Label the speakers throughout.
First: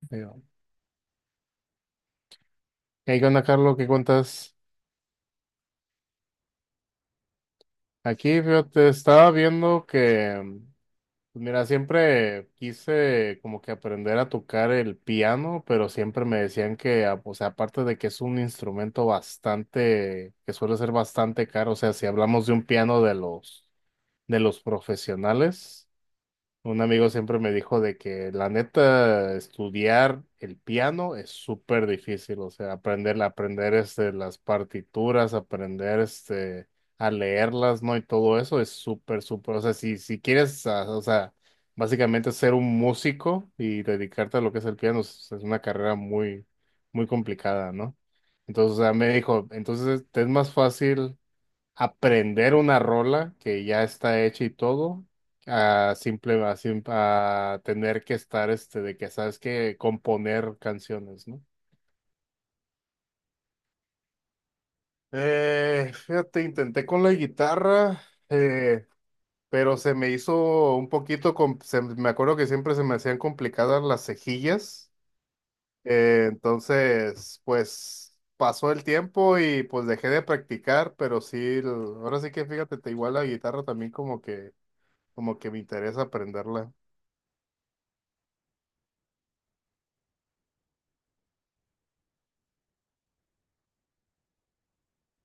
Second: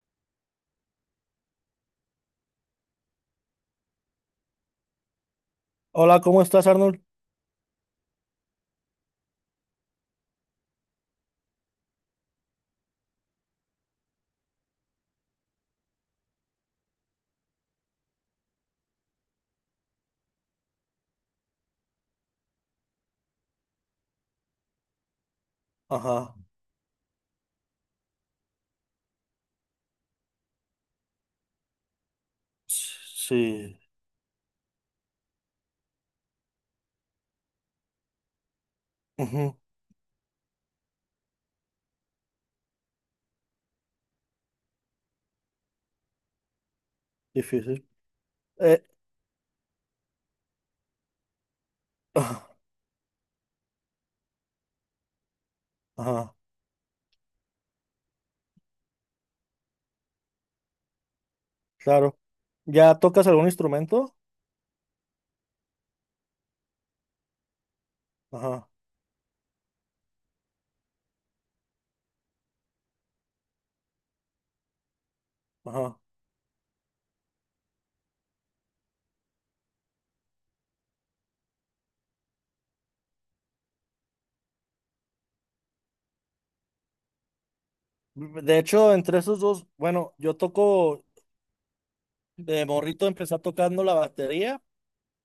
Speaker 1: Digo, ¿Qué onda, Carlos? ¿Qué cuentas?
Speaker 2: Hola, ¿cómo estás, Arnold?
Speaker 1: Aquí, fíjate, estaba viendo pues, mira, siempre quise como que aprender a tocar el piano, pero siempre me decían que, o sea, aparte de que es un instrumento bastante, que suele ser bastante caro, o sea, si hablamos de un piano de los profesionales.
Speaker 2: Ajá,
Speaker 1: Un amigo siempre me dijo de que la neta estudiar el piano es súper difícil, o sea, aprender
Speaker 2: sí,
Speaker 1: las partituras, aprender a leerlas, ¿no? Y todo eso es súper,
Speaker 2: ujú,
Speaker 1: o sea, si quieres, o sea, básicamente ser un músico y dedicarte a lo que es el piano, es una carrera muy complicada,
Speaker 2: difícil.
Speaker 1: ¿no? Entonces, o
Speaker 2: Eh,
Speaker 1: sea, me dijo, entonces te es más fácil
Speaker 2: ah,
Speaker 1: aprender una rola que ya está hecha y todo, a
Speaker 2: ajá,
Speaker 1: simple, a, sim- a tener que estar este de que sabes que componer canciones, ¿no?
Speaker 2: claro. ¿Ya tocas algún instrumento?
Speaker 1: Fíjate, intenté con la guitarra.
Speaker 2: Ajá,
Speaker 1: eh, pero se me hizo un poquito, me acuerdo que siempre se me hacían complicadas las cejillas.
Speaker 2: ajá.
Speaker 1: Entonces, pues pasó el tiempo y pues dejé de practicar, pero sí, ahora sí que fíjate, te igual la guitarra también como que, como que, me interesa aprenderla.
Speaker 2: De hecho, entre esos dos, bueno, yo toco, de morrito empecé tocando la batería,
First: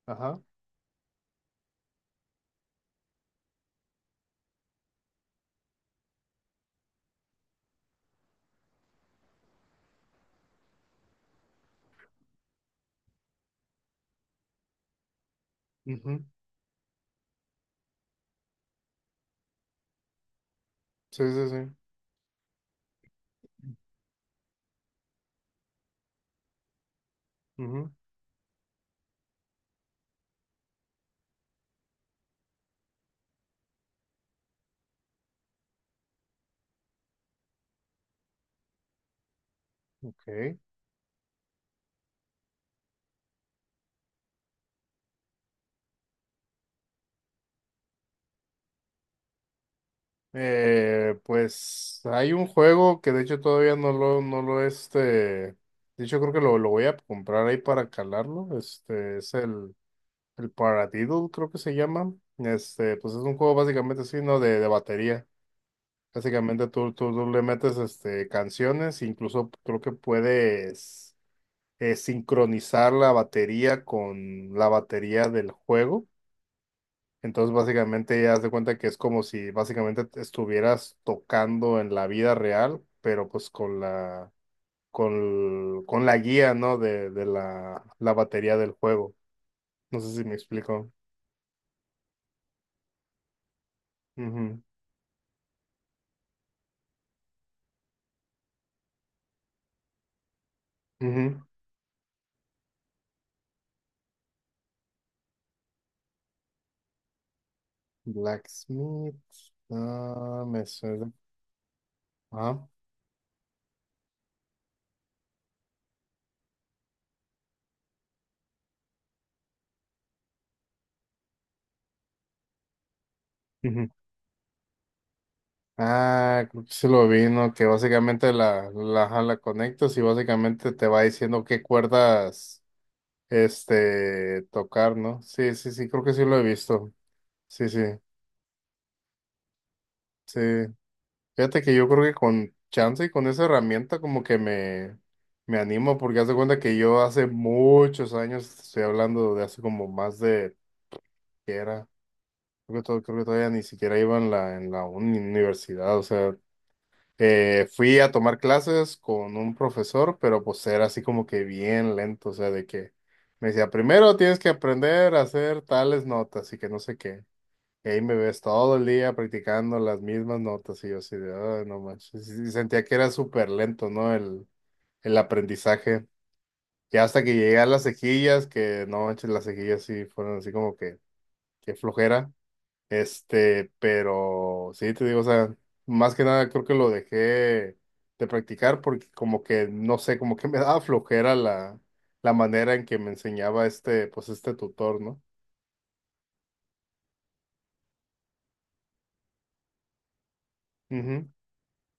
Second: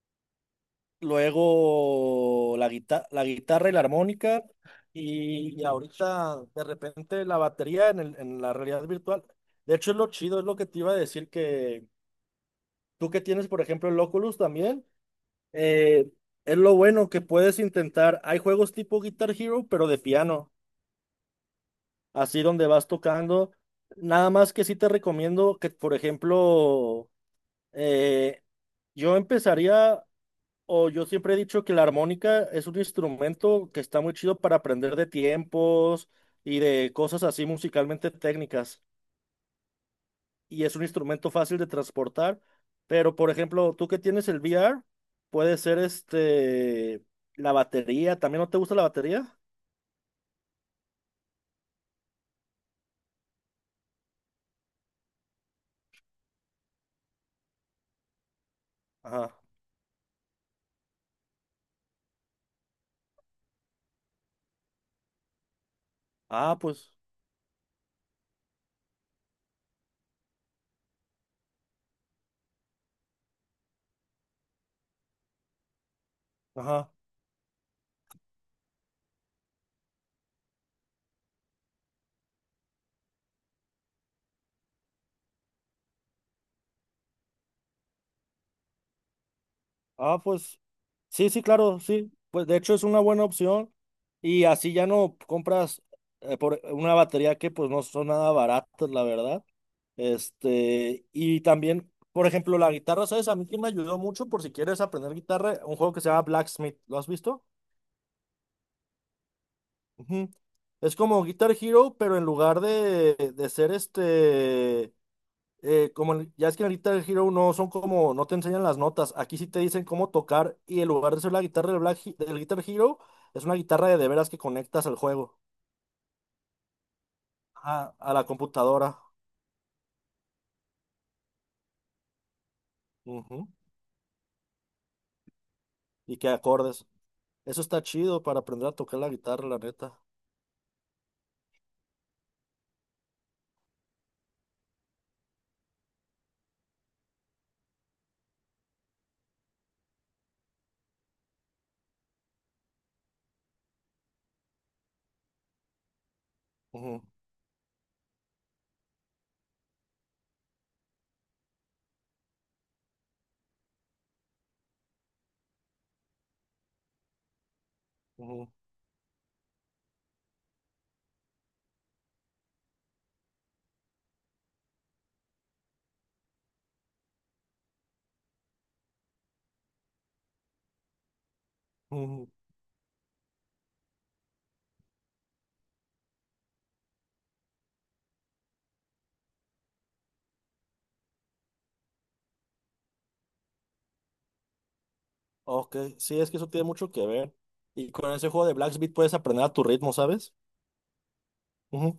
Speaker 1: Ajá.
Speaker 2: luego la guitarra y la armónica, y ahorita de repente la batería en la realidad virtual. De hecho, es lo chido, es lo que te iba a decir que tú que tienes, por ejemplo, el Oculus también. Eh,
Speaker 1: Ujú.
Speaker 2: es lo bueno que puedes intentar. Hay juegos tipo Guitar Hero, pero de piano,
Speaker 1: Sí, sí, sí.
Speaker 2: así donde vas tocando. Nada más que sí te recomiendo que, por ejemplo,
Speaker 1: Ujú.
Speaker 2: eh, yo empezaría, o yo siempre he dicho que la armónica es un instrumento que está muy chido para aprender de tiempos y de cosas así musicalmente técnicas.
Speaker 1: Ok.
Speaker 2: Y es un instrumento fácil de transportar, pero por ejemplo, tú que tienes el VR, puede ser este, la batería, ¿también no te gusta la batería?
Speaker 1: Pues hay un juego que de hecho todavía no no lo este. De hecho, creo que lo voy a comprar ahí para calarlo. Este
Speaker 2: Ajá.
Speaker 1: es el Paradiddle, creo que se llama. Este, pues es un juego básicamente así, ¿no? De batería.
Speaker 2: Ah,
Speaker 1: Básicamente
Speaker 2: pues,
Speaker 1: tú le metes este, canciones, incluso creo que puedes sincronizar la batería con la batería del juego.
Speaker 2: ajá.
Speaker 1: Entonces, básicamente, ya haz de cuenta que es como si básicamente te estuvieras tocando en la vida real, pero pues con con la guía, ¿no? De la batería del juego. No sé
Speaker 2: Ah,
Speaker 1: si me
Speaker 2: pues,
Speaker 1: explico.
Speaker 2: sí, sí, claro, sí. Pues de hecho es una buena opción y
Speaker 1: Ujú,
Speaker 2: así ya no compras por una batería que pues no son nada baratas, la verdad. Este, y
Speaker 1: ujú.
Speaker 2: también, por ejemplo, la guitarra, ¿sabes? A mí que me ayudó mucho por si quieres aprender guitarra, un juego que se llama Blacksmith, ¿lo has visto?
Speaker 1: Blacksmith.
Speaker 2: Ujú.
Speaker 1: Ah, me
Speaker 2: Es
Speaker 1: suena.
Speaker 2: como Guitar Hero, pero en lugar
Speaker 1: Ah,
Speaker 2: de ser este, ya es que en Guitar Hero no son como, no te enseñan las notas, aquí sí te dicen cómo tocar y en lugar de ser la guitarra del Guitar Hero, es una guitarra
Speaker 1: ujú.
Speaker 2: de veras que conectas al juego,
Speaker 1: Ah, creo que se lo vi, ¿no? Que
Speaker 2: a la
Speaker 1: básicamente
Speaker 2: computadora.
Speaker 1: ajá, la conectas y básicamente te va diciendo qué cuerdas
Speaker 2: Ujú,
Speaker 1: este tocar, ¿no? Sí, sí, sí, creo que
Speaker 2: y
Speaker 1: sí
Speaker 2: que
Speaker 1: lo he
Speaker 2: acordes.
Speaker 1: visto.
Speaker 2: Eso
Speaker 1: Sí, sí,
Speaker 2: está chido para aprender a tocar la guitarra, la neta.
Speaker 1: sí. Fíjate que yo creo que con chance y con esa herramienta como que me animo porque haz de cuenta que yo hace muchos años, te estoy hablando de hace como más de que era, creo que, creo que todavía ni siquiera iba en en la universidad, o sea,
Speaker 2: Ujú,
Speaker 1: fui a tomar clases con un profesor, pero pues era así como que bien lento, o sea, de que me decía, primero tienes que aprender a hacer tales notas y que no sé qué. Y ahí me ves
Speaker 2: ujú,
Speaker 1: todo el día practicando las mismas notas y yo así de, "Ay, no manches". Y sentía que era súper lento, ¿no? El aprendizaje. Y hasta que llegué a las cejillas, que no manches, las cejillas sí fueron así como que, qué
Speaker 2: ujú.
Speaker 1: flojera. Este, pero sí, te digo, o sea, más que nada creo que lo dejé de practicar porque como que, no sé, como que me daba flojera la manera en que me enseñaba este, pues este tutor, ¿no?
Speaker 2: Ok, sí, es que eso tiene mucho que ver. Y con ese juego de Blacksmith puedes aprender a tu ritmo, ¿sabes?
Speaker 1: Ujú.
Speaker 2: Ujú.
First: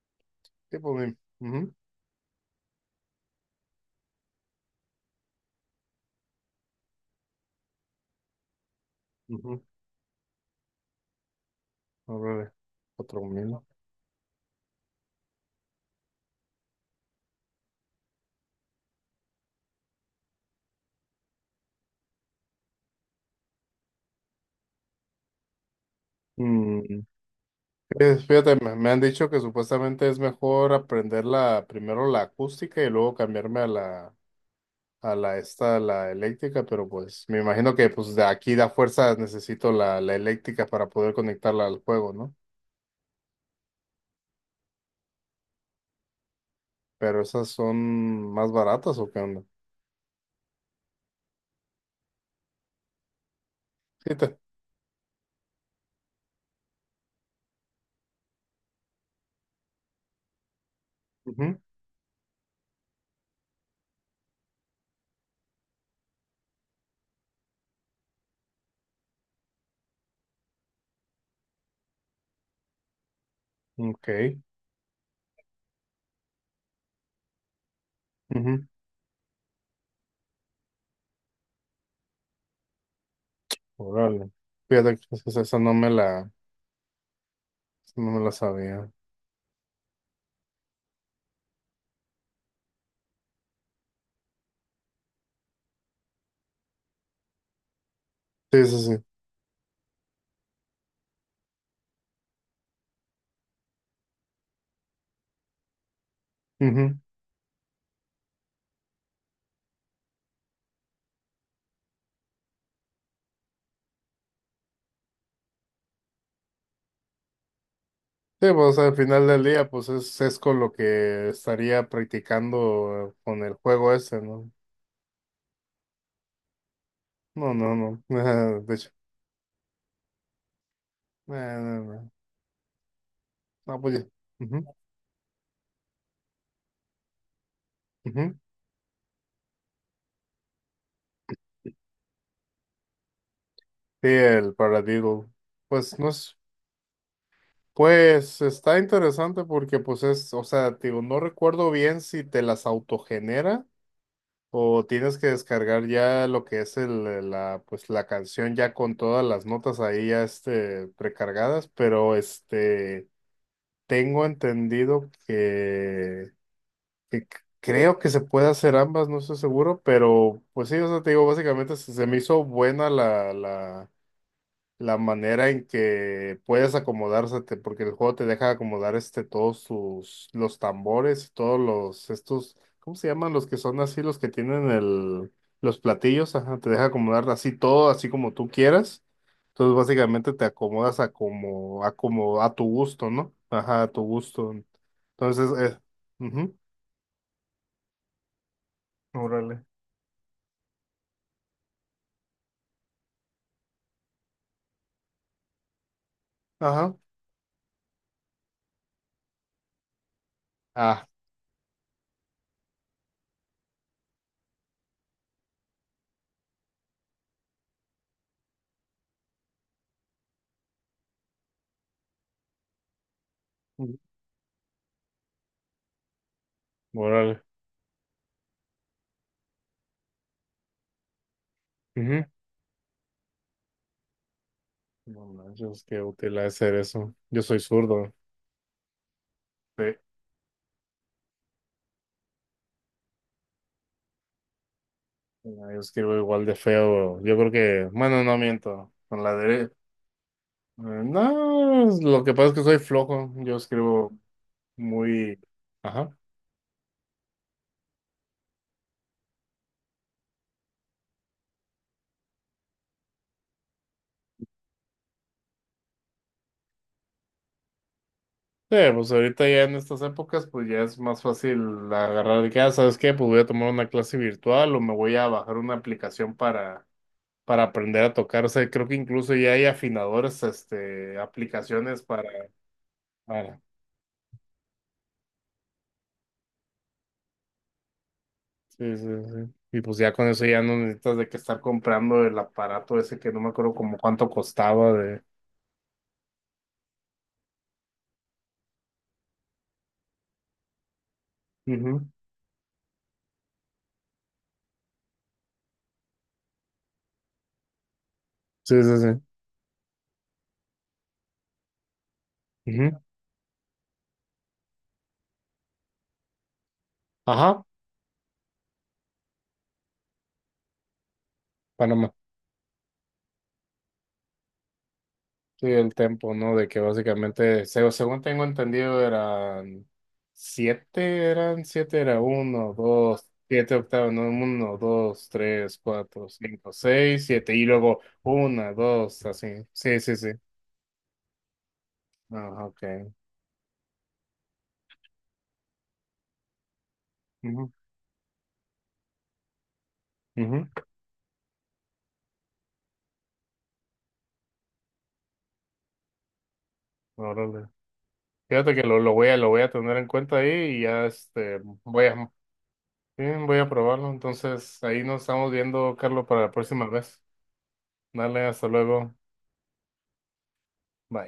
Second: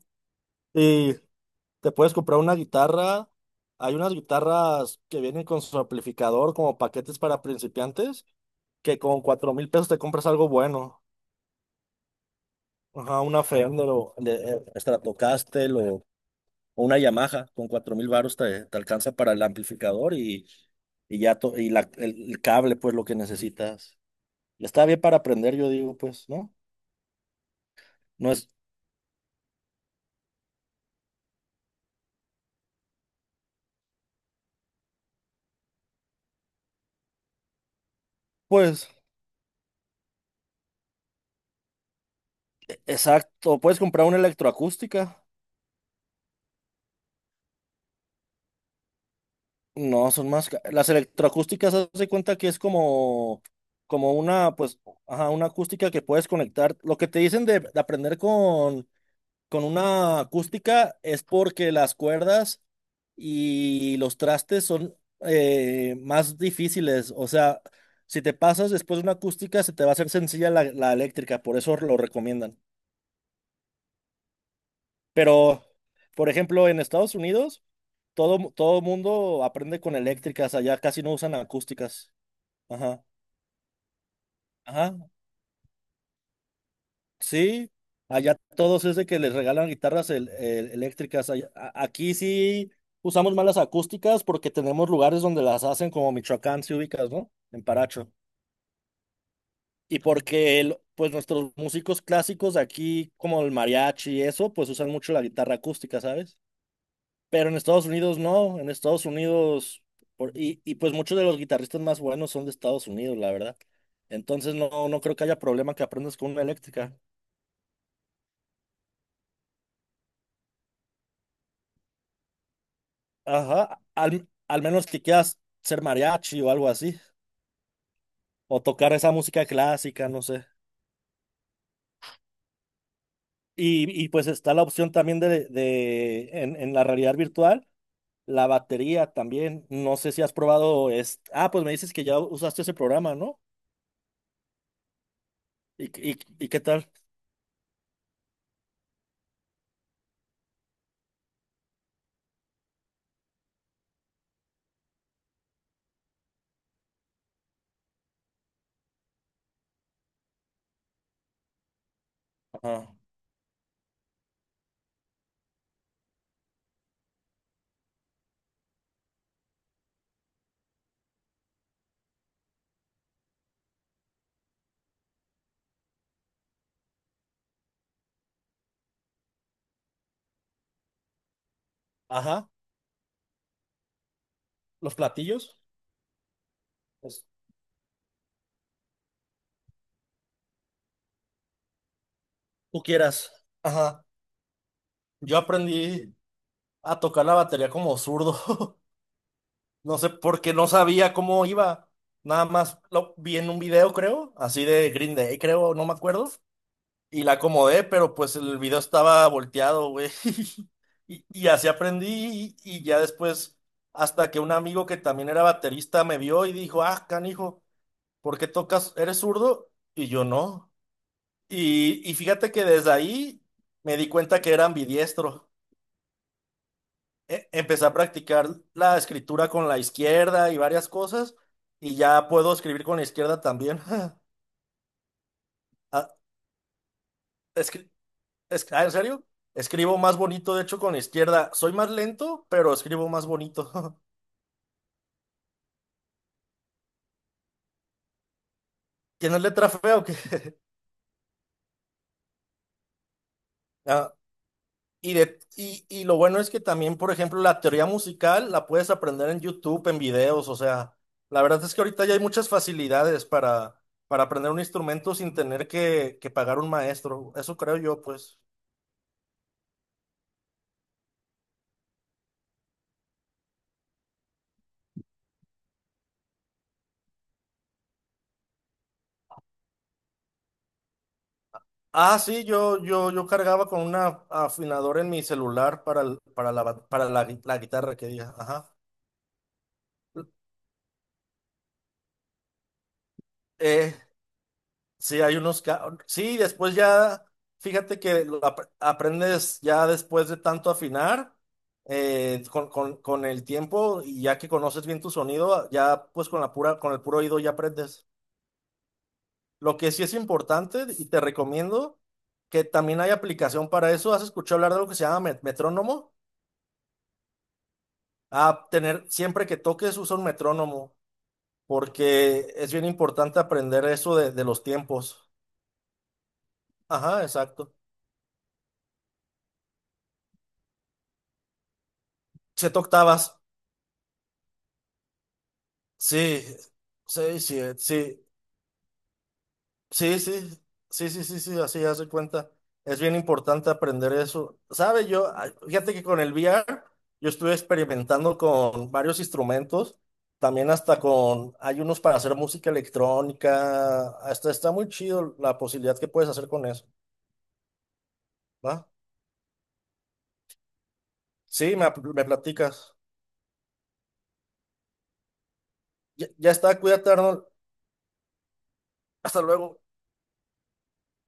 Speaker 1: Sí, pues,
Speaker 2: Y
Speaker 1: ujú.
Speaker 2: te puedes comprar una guitarra. Hay unas guitarras que vienen con su amplificador como paquetes para principiantes, que con cuatro
Speaker 1: Ujú.
Speaker 2: mil pesos te compras algo bueno.
Speaker 1: A ver, cuatro
Speaker 2: Ajá, una
Speaker 1: mil.
Speaker 2: Fender o Stratocaster o una Yamaha. Con 4,000 varos te alcanza para el amplificador y el cable, pues lo que necesitas. Y está bien para aprender, yo digo, pues, ¿no?
Speaker 1: Mm, pues,
Speaker 2: No es,
Speaker 1: fíjate, me han dicho que supuestamente es mejor aprender primero la acústica y luego cambiarme a a la esta, a la eléctrica, pero pues me imagino que pues de aquí da
Speaker 2: pues.
Speaker 1: fuerza necesito la eléctrica para poder conectarla al juego, ¿no?
Speaker 2: Exacto, puedes comprar una electroacústica.
Speaker 1: ¿Pero esas son más baratas o qué onda?
Speaker 2: No, son más. Las electroacústicas, haz de cuenta que es como, como
Speaker 1: Sí, te-
Speaker 2: una, pues, ajá, una acústica que puedes conectar. Lo que te dicen de aprender con una acústica es
Speaker 1: ujú.
Speaker 2: porque las cuerdas y los trastes son más difíciles. O sea, si te pasas después de una acústica, se te va a hacer sencilla la eléctrica, por eso lo recomiendan.
Speaker 1: Ok.
Speaker 2: Pero, por ejemplo, en Estados Unidos. Todo,
Speaker 1: Ujú.
Speaker 2: todo mundo aprende con eléctricas, allá casi no usan acústicas. Ajá,
Speaker 1: Órale.
Speaker 2: ajá,
Speaker 1: Fíjate que esa no me la
Speaker 2: sí.
Speaker 1: esa no me la
Speaker 2: Allá todos
Speaker 1: sabía.
Speaker 2: es de que les regalan guitarras eléctricas. Aquí sí usamos más las acústicas porque tenemos lugares donde las hacen, como Michoacán, si ubicas, ¿no? En Paracho.
Speaker 1: Sí, sí, sí.
Speaker 2: Y porque, pues, nuestros músicos clásicos de aquí, como el mariachi y eso, pues usan mucho la guitarra acústica, ¿sabes?
Speaker 1: Ujú.
Speaker 2: Pero en Estados Unidos no, en Estados Unidos, pues muchos de los guitarristas más buenos son de Estados Unidos, la verdad. Entonces no, no creo que haya problema que aprendas con una eléctrica.
Speaker 1: Sí, pues al final del día, pues es con lo que estaría practicando con el
Speaker 2: Ajá,
Speaker 1: juego ese,
Speaker 2: al,
Speaker 1: ¿no?
Speaker 2: al menos que quieras ser mariachi o algo así,
Speaker 1: No, no, no.
Speaker 2: o
Speaker 1: De hecho,
Speaker 2: tocar esa música clásica, no sé.
Speaker 1: no, no. No,
Speaker 2: Y,
Speaker 1: pues ya.
Speaker 2: y pues está la
Speaker 1: Ujú,
Speaker 2: opción también de en la realidad virtual,
Speaker 1: ujú.
Speaker 2: la batería también. No sé si has probado, ah, pues me dices que ya usaste ese programa, ¿no?
Speaker 1: Sí, el Paradiddle. Pues no
Speaker 2: ¿Y, y,
Speaker 1: es,
Speaker 2: y qué tal?
Speaker 1: pues está interesante porque pues es, o sea, te digo, no recuerdo bien si te las autogenera o tienes que descargar ya lo que es pues la canción ya con todas las notas ahí ya este precargadas, pero
Speaker 2: Ajá,
Speaker 1: este tengo entendido que, creo que se puede hacer ambas, no estoy seguro, pero pues sí, o sea, te digo, básicamente se me hizo buena la manera en que puedes acomodársete, porque el juego te deja acomodar este, todos los tambores, todos los,
Speaker 2: ajá,
Speaker 1: estos, ¿cómo se llaman? Los que son así, los que tienen
Speaker 2: los
Speaker 1: el,
Speaker 2: platillos.
Speaker 1: los platillos, ajá, te deja acomodar así todo, así como tú quieras. Entonces básicamente te acomodas a como, a tu
Speaker 2: Tú
Speaker 1: gusto,
Speaker 2: quieras.
Speaker 1: ¿no? Ajá, a tu
Speaker 2: Ajá.
Speaker 1: gusto.
Speaker 2: Yo
Speaker 1: Entonces,
Speaker 2: aprendí
Speaker 1: ujú.
Speaker 2: a tocar la batería como zurdo.
Speaker 1: Órale.
Speaker 2: No sé, porque no sabía cómo iba. Nada más lo vi en un video, creo, así de Green Day, creo, no me acuerdo.
Speaker 1: Ajá.
Speaker 2: Y la acomodé, pero pues el video estaba volteado, güey.
Speaker 1: Ah.
Speaker 2: Y así aprendí. Y ya después, hasta que un amigo que también era baterista me vio y dijo, ah, canijo, ¿por qué tocas? ¿Eres zurdo? Y yo no. Y fíjate que desde ahí me
Speaker 1: Ujú.
Speaker 2: di cuenta que era ambidiestro.
Speaker 1: Órale.
Speaker 2: Empecé a practicar la escritura con la izquierda y varias cosas, y
Speaker 1: Ujú.
Speaker 2: ya puedo escribir con la izquierda también.
Speaker 1: No manches, qué
Speaker 2: Ah,
Speaker 1: útil ha de ser eso. Yo soy
Speaker 2: escri-
Speaker 1: zurdo.
Speaker 2: ¿en serio?
Speaker 1: Sí.
Speaker 2: Escribo más bonito, de hecho, con la izquierda. Soy más lento, pero escribo más bonito.
Speaker 1: Mira, yo escribo igual de feo. Yo creo que, bueno, no miento. Con la
Speaker 2: ¿Tienes letra
Speaker 1: derecha.
Speaker 2: fea o qué?
Speaker 1: No, es- lo que pasa es que soy flojo. Yo escribo
Speaker 2: Ah, y,
Speaker 1: muy.
Speaker 2: de, y, y
Speaker 1: Ajá.
Speaker 2: lo bueno es que también, por ejemplo, la teoría musical la puedes aprender en YouTube, en videos, o sea, la verdad es que ahorita ya hay muchas facilidades para, aprender un instrumento sin tener que pagar un maestro. Eso creo yo, pues.
Speaker 1: Sí, pues ahorita ya en estas épocas, pues ya es más fácil agarrar de que, ah, ¿sabes qué? Pues voy a tomar una clase virtual o me voy a bajar una aplicación para aprender a tocar. O sea, creo que incluso ya hay afinadores, este, aplicaciones
Speaker 2: Ah, sí, yo
Speaker 1: para.
Speaker 2: cargaba con una afinadora en mi celular para, el- para, la, ba- para la, gui- la guitarra que diga. Ajá.
Speaker 1: Sí, sí, sí. Y pues ya con eso ya no necesitas de que estar comprando el aparato ese que no me acuerdo
Speaker 2: Eh,
Speaker 1: como cuánto costaba
Speaker 2: sí,
Speaker 1: de.
Speaker 2: hay unos. Sí, después ya, fíjate que lo aprendes ya después de tanto afinar,
Speaker 1: Ujú.
Speaker 2: con el tiempo y ya que conoces bien tu sonido, ya pues con el puro oído ya aprendes.
Speaker 1: Sí, sí,
Speaker 2: Lo que sí es importante y te recomiendo que
Speaker 1: sí.
Speaker 2: también
Speaker 1: Ujú.
Speaker 2: hay aplicación para eso. ¿Has escuchado hablar de algo que se llama metrónomo?
Speaker 1: Ajá,
Speaker 2: A tener, siempre que toques usa un metrónomo,
Speaker 1: Panamá.
Speaker 2: porque es bien importante aprender eso de los tiempos.
Speaker 1: Sí, el tempo, ¿no? De que
Speaker 2: Ajá,
Speaker 1: básicamente,
Speaker 2: exacto.
Speaker 1: según tengo entendido, eran eran siete, era uno,
Speaker 2: Siete
Speaker 1: dos,
Speaker 2: octavas.
Speaker 1: siete octavos, no, uno, dos, tres, cuatro,
Speaker 2: Sí,
Speaker 1: cinco, seis,
Speaker 2: seis,
Speaker 1: siete, y
Speaker 2: siete,
Speaker 1: luego
Speaker 2: sí,
Speaker 1: una, dos, así. Sí, sí,
Speaker 2: sí,
Speaker 1: sí.
Speaker 2: sí, sí, sí, sí, sí, así hace cuenta.
Speaker 1: Ah,
Speaker 2: Es
Speaker 1: ok.
Speaker 2: bien importante aprender eso. ¿Sabe? Ay, fíjate que con el V R yo estuve
Speaker 1: Ujú,
Speaker 2: experimentando con varios instrumentos,
Speaker 1: ujú.
Speaker 2: también hasta hay unos para hacer música electrónica, hasta está muy chido la posibilidad que puedes hacer con eso,
Speaker 1: Órale. Fíjate que
Speaker 2: ¿va?
Speaker 1: lo voy a tener en cuenta ahí y ya este
Speaker 2: Sí, me,
Speaker 1: voy
Speaker 2: me
Speaker 1: a,
Speaker 2: platicas.
Speaker 1: sí, voy a probarlo. Entonces, ahí nos estamos viendo, Carlos,
Speaker 2: Ya,
Speaker 1: para la
Speaker 2: ya está,
Speaker 1: próxima
Speaker 2: cuídate,
Speaker 1: vez.
Speaker 2: Arnold.
Speaker 1: Dale, hasta luego.
Speaker 2: Hasta luego.
Speaker 1: Bye.